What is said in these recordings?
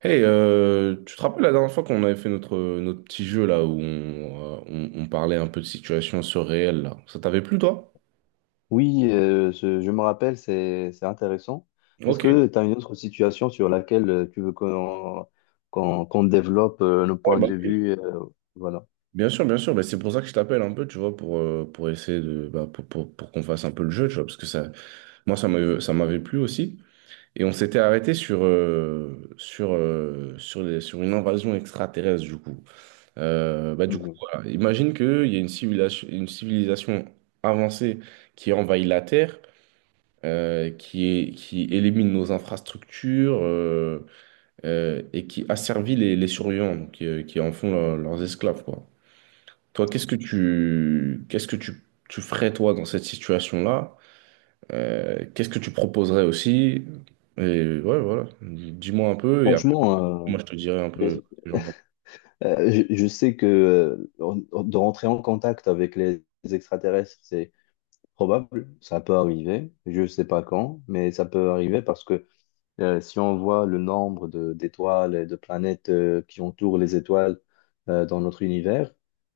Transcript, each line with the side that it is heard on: right: Tu te rappelles la dernière fois qu'on avait fait notre petit jeu là où on, on parlait un peu de situation surréelle là. Ça t'avait plu toi?
left: Oui, je me rappelle, c'est intéressant. Est-ce
right: Ok.
left: que tu as une autre situation sur laquelle tu veux qu'on développe nos
right: Ouais,
left: points
right: bah
left: de
right: oui.
left: vue, voilà.
right: Bien sûr, bien sûr. Bah, c'est pour ça que je t'appelle un peu, tu vois, pour essayer de bah, pour qu'on fasse un peu le jeu, tu vois, parce que ça, moi ça m'avait plu aussi. Et on s'était arrêté sur une invasion extraterrestre du coup. Bah du coup,
left: Mhm.
right: voilà. Imagine qu'il y a une civilisation avancée qui envahit la Terre. Qui, qui élimine nos infrastructures et qui asservit les surveillants, donc, qui en font leurs esclaves, quoi. Toi, tu ferais, toi, dans cette situation-là? Qu'est-ce que tu proposerais aussi? Et ouais, voilà. Dis-moi un peu et après,
left: Franchement.
right: moi, je te dirai un peu
left: Vas-y.
right: ce que j'en pense.
left: Je sais que de rentrer en contact avec les extraterrestres, c'est probable, ça peut arriver. Je ne sais pas quand, mais ça peut arriver parce que si on voit le nombre d'étoiles et de planètes qui entourent les étoiles dans notre univers,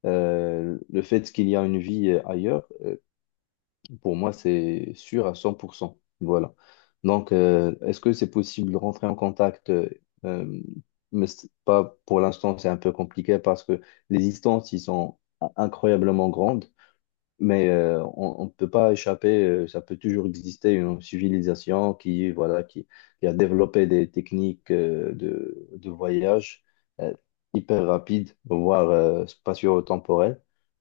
left: le fait qu'il y a une vie ailleurs, pour moi, c'est sûr à 100%. Voilà. Donc, est-ce que c'est possible de rentrer en contact, euh, mais c'est pas pour l'instant, c'est un peu compliqué parce que les distances, ils sont incroyablement grandes. Mais on ne peut pas échapper, ça peut toujours exister une civilisation qui, voilà, qui a développé des techniques de voyage, euh, hyper rapides, voire spatio-temporelles.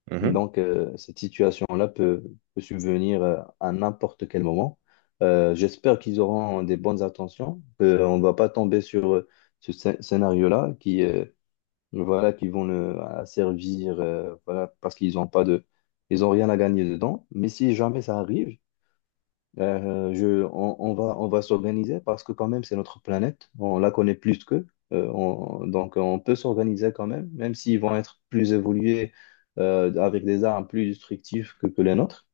right: Mhm.
left: Donc, cette situation-là peut subvenir à n'importe quel moment. J'espère qu'ils auront des bonnes intentions, qu'on ne va pas tomber sur ce scénario-là qui, voilà, qui vont le, à servir, voilà, parce qu'ils n'ont pas de, ils ont rien à gagner dedans. Mais si jamais ça arrive, on, on va s'organiser parce que quand même c'est notre planète, on la connaît plus qu'eux. Donc on peut s'organiser quand même, même s'ils vont être plus évolués, avec des armes plus destructives que les nôtres.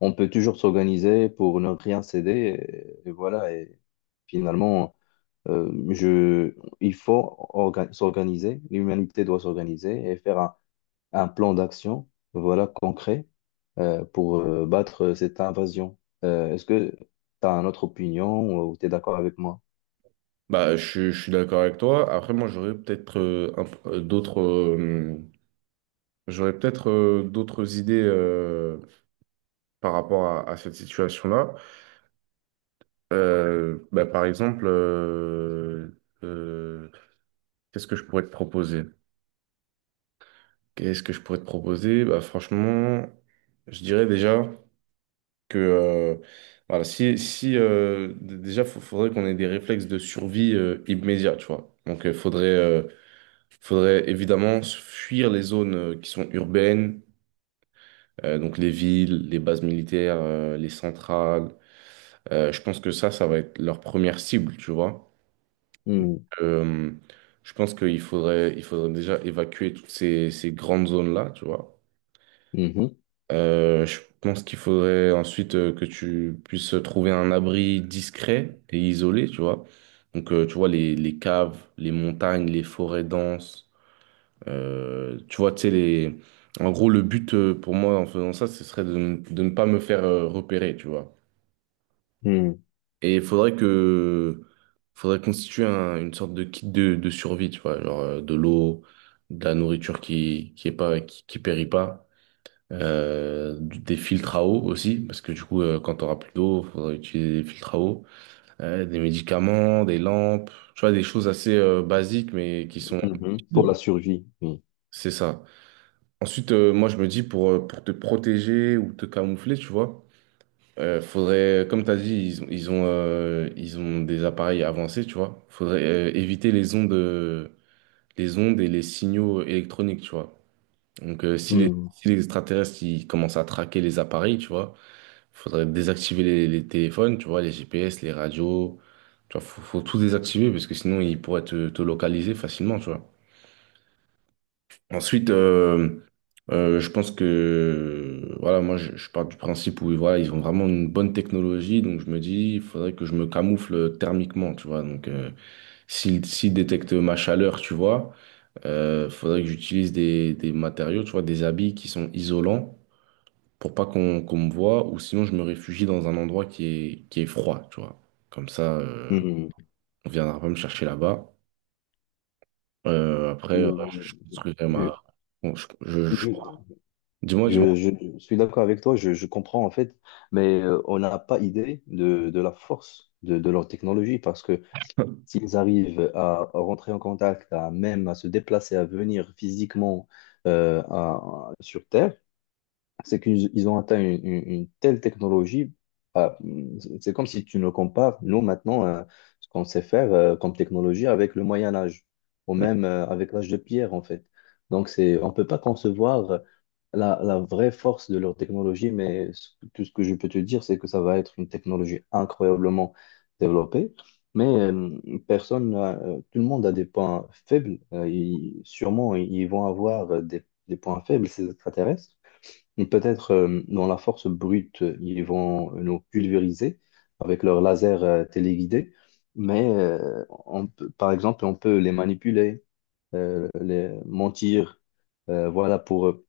left: On peut toujours s'organiser pour ne rien céder, et voilà. Et finalement. Euh, je, il faut s'organiser, l'humanité doit s'organiser et faire un plan d'action, voilà, concret, pour battre cette invasion. Est-ce que tu as une autre opinion ou tu es d'accord avec moi?
right: Bah, je suis d'accord avec toi. Après, moi, j'aurais peut-être un p- d'autres j'aurais peut-être d'autres idées par rapport à cette situation-là. Par exemple, euh, qu'est-ce que je pourrais te proposer? Qu'est-ce que je pourrais te proposer? Bah, franchement, je dirais déjà que voilà, si déjà, il faudrait qu'on ait des réflexes de survie immédiats, tu vois. Donc, faudrait évidemment fuir les zones qui sont urbaines, donc les villes, les bases militaires, les centrales. Je pense que ça va être leur première cible, tu vois.
left: Hmm,
right: Euh, je pense il faudrait déjà évacuer toutes ces grandes zones-là, tu vois.
left: mhm,
right: Je pense qu'il faudrait ensuite que tu puisses trouver un abri discret et isolé, tu vois. Donc, tu vois, les caves, les montagnes, les forêts denses, tu vois, tu sais, les... En gros, le but pour moi en faisant ça, ce serait de ne pas me faire repérer, tu vois.
left: hmm,
right: Et faudrait constituer une sorte de kit de survie, tu vois, genre de l'eau, de la nourriture qui périt pas, des filtres à eau aussi, parce que du coup, quand t'auras plus d'eau, faudra utiliser des filtres à eau, des médicaments, des lampes, tu vois, des choses assez basiques, mais qui sont
left: mhm. Pour la
right: utiles.
left: survie. Oui.
right: C'est ça. Ensuite, moi, je me dis pour te protéger ou te camoufler, tu vois, faudrait, comme tu as dit, ils ont des appareils avancés, tu vois. Faudrait éviter les ondes et les signaux électroniques, tu vois. Donc,
left: Hmm,
right: si les extraterrestres ils commencent à traquer les appareils, tu vois, faudrait désactiver les téléphones, tu vois, les GPS, les radios. Tu vois, faut tout désactiver parce que sinon ils pourraient te localiser facilement, tu vois. Ensuite, je pense que voilà, je pars du principe où voilà, ils ont vraiment une bonne technologie, donc je me dis, il faudrait que je me camoufle thermiquement, tu vois. Donc s'ils détectent ma chaleur, tu vois, faudrait que j'utilise des matériaux, tu vois, des habits qui sont isolants pour pas qu'on me voit, ou sinon je me réfugie dans un endroit qui est froid, tu vois. Comme ça,
left: hmm.
right: on viendra pas me chercher là-bas. Après, je construirai ma.
left: Je,
right: Bon, je...
left: je,
right: Dis-moi,
left: je-
right: dis-moi.
left: je- je suis d'accord avec toi, je comprends en fait, mais on n'a pas idée de la force de leur technologie parce que s'ils arrivent à rentrer en contact, à même à se déplacer, à venir physiquement, sur Terre, c'est qu'ils ont atteint une telle technologie. Bah, c'est comme si tu nous compares, nous, maintenant, ce qu'on sait faire comme technologie avec le Moyen Âge, ou même avec l'âge de pierre, en fait. Donc, on ne peut pas concevoir la vraie force de leur technologie, mais tout ce que je peux te dire, c'est que ça va être une technologie incroyablement développée. Mais personne, n'a- tout le monde a des points faibles. Sûrement, ils vont avoir des points faibles, ces extraterrestres. Et peut-être dans la force brute, ils vont nous pulvériser avec leurs lasers, téléguidé, mais par exemple, on peut les manipuler, les mentir, euh, voilà, pour, euh,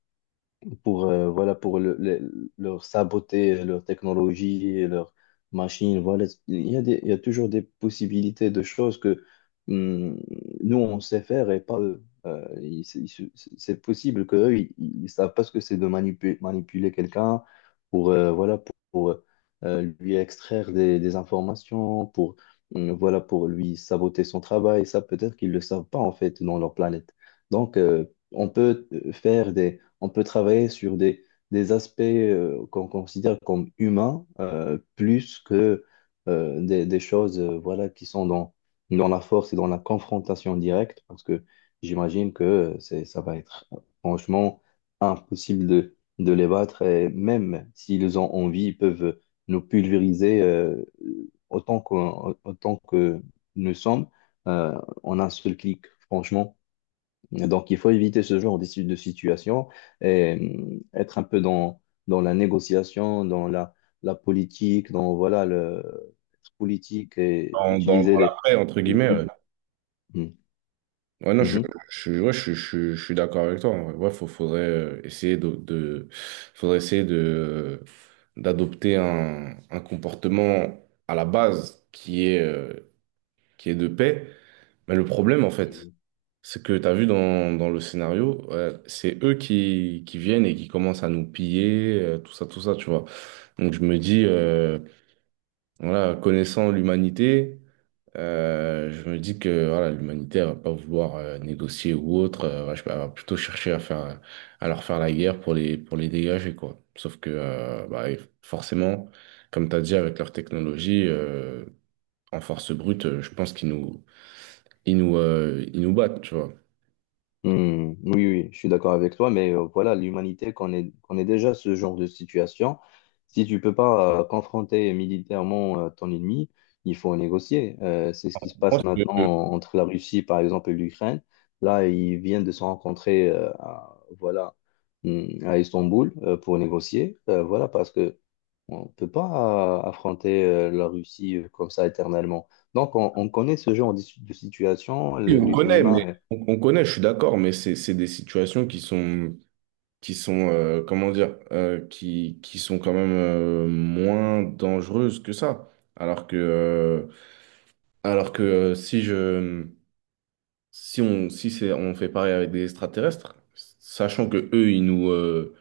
left: pour leur saboter leur technologie, et leur machine. Voilà. Il y a toujours des possibilités de choses que, hum, nous, on sait faire et pas eux. C'est possible qu'eux, ils ne savent pas ce que c'est de manipuler quelqu'un pour, voilà, lui extraire des informations, pour, voilà, pour lui saboter son travail. Ça, peut-être qu'ils ne le savent pas, en fait, dans leur planète. Donc, on peut euh, faire des, on peut travailler sur des aspects, qu'on considère comme humains, plus que des choses, voilà, qui sont dans, la force et dans la confrontation directe, parce que j'imagine que, ça va être franchement impossible de les battre, et même s'ils ont envie, ils peuvent nous pulvériser, autant que nous sommes, euh, en un seul clic, franchement. Donc, il faut éviter ce genre de si- de situation et, être un peu dans, la négociation, dans la politique, dans voilà, le être politique et utiliser
right: Dans
left: les.
right: l'après, entre guillemets. Ouais,
left: Mhm.
right: ouais, non, je, ouais, je suis d'accord avec toi. En vrai. Ouais, faudrait essayer faudrait essayer de, d'adopter un comportement à la base qui est de paix. Mais le problème, en fait,
left: Mhm.
right: c'est que tu as vu dans le scénario, ouais, c'est eux qui viennent et qui commencent à nous piller, tout ça, tu vois. Donc je me dis, voilà, connaissant l'humanité. Je me dis que voilà, l'humanité elle va pas vouloir négocier ou autre, elle va plutôt chercher à faire, à leur faire la guerre pour les dégager, quoi. Sauf que bah, forcément, comme tu as dit, avec leur technologie, en force brute, je pense qu'ils nous, ils nous, ils nous battent, tu vois.
left: Hmm, oui, oui, je suis d'accord avec toi, mais voilà, l'humanité connaît déjà ce genre de situation. Si tu peux pas confronter militairement ton ennemi, il faut négocier. C'est ce qui se
right: Je pense
left: passe
right: que,
left: maintenant entre la Russie, par exemple, et l'Ukraine. Là, ils viennent de se rencontrer, à Istanbul pour négocier. Voilà, parce que on peut pas affronter la Russie comme ça éternellement. Donc, on connaît ce genre de situation.
right: oui, on connaît, mais
left: L'humain.
right: on connaît, je suis d'accord, mais c'est des situations qui sont comment dire, qui sont quand même moins dangereuses que ça. Alors que, euh, alors que si on, si c'est, on fait pareil avec des extraterrestres, sachant que eux, ils nous, euh,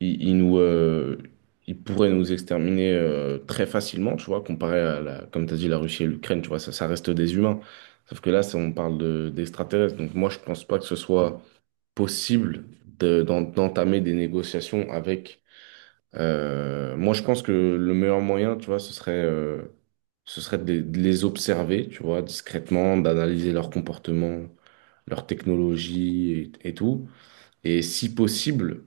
right: ils, ils nous, ils pourraient nous exterminer très facilement, tu vois, comparé à la, comme tu as dit, la Russie et l'Ukraine, tu vois, ça reste des humains. Sauf que là, ça, on parle d'extraterrestres. Donc moi, je pense pas que ce soit possible d'entamer des négociations avec euh, moi, je pense que le meilleur moyen, tu vois, ce serait de les observer, tu vois, discrètement, d'analyser leur comportement, leur technologie et tout. Et si possible,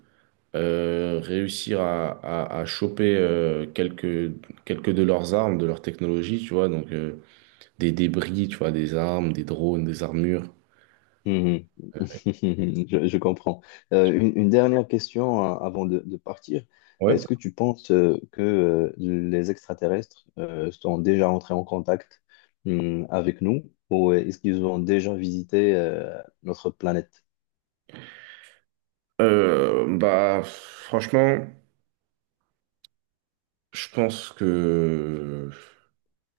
right: réussir à choper quelques de leurs armes, de leur technologie, tu vois, donc des débris, tu vois, des armes, des drones, des armures.
left: est- je comprends. Une dernière question, avant de partir.
right: Ouais.
left: Est-ce que tu penses que les extraterrestres sont déjà entrés en contact, avec nous ou est-ce qu'ils ont déjà visité notre planète?
right: Bah, franchement, je pense que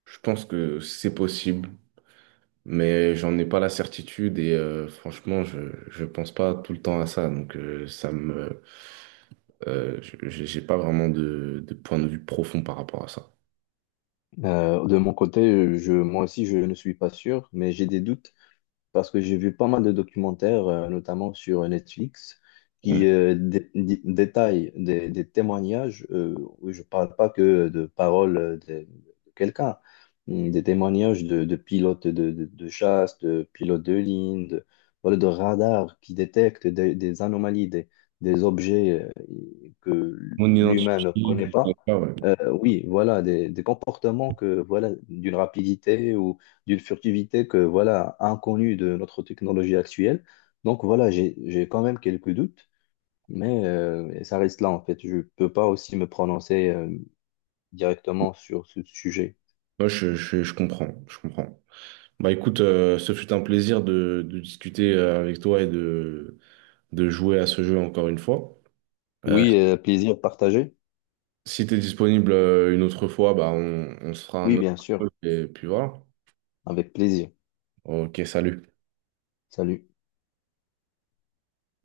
right: je pense que c'est possible. Mais j'en ai pas la certitude et franchement, je pense pas tout le temps à ça, donc ça me j'ai pas vraiment de point de vue profond par rapport à ça.
left: De mon côté, moi aussi, je ne suis pas sûr, mais j'ai des doutes parce que j'ai vu pas mal de documentaires, notamment sur Netflix,
right: Mm.
left: qui détaillent des témoignages. Où je parle pas que de paroles, de quelqu'un, des témoignages de pilotes de chasse, de pilotes de ligne, de radars qui détectent des anomalies, des objets, que
right: Mon
left: l'humain ne
right: identité,
left: connaît
right: je
left: pas.
right: sais pas, ouais.
left: Euh, oui, voilà, des comportements que, voilà, d'une rapidité ou d'une furtivité que voilà, inconnue de notre technologie actuelle. Donc voilà, j'ai quand même quelques doutes, mais ça reste là en fait. Je peux pas aussi me prononcer directement sur ce sujet.
right: Moi, je comprends, je comprends. Bah écoute, ce fut un plaisir de discuter avec toi et de jouer à ce jeu encore une fois. Euh,
left: Oui, plaisir partagé.
right: si tu es disponible une autre fois, bah on se fera un
left: Oui,
right: autre
left: bien sûr,
right: jeu et puis voilà.
left: avec plaisir.
right: Ok, salut.
left: Salut.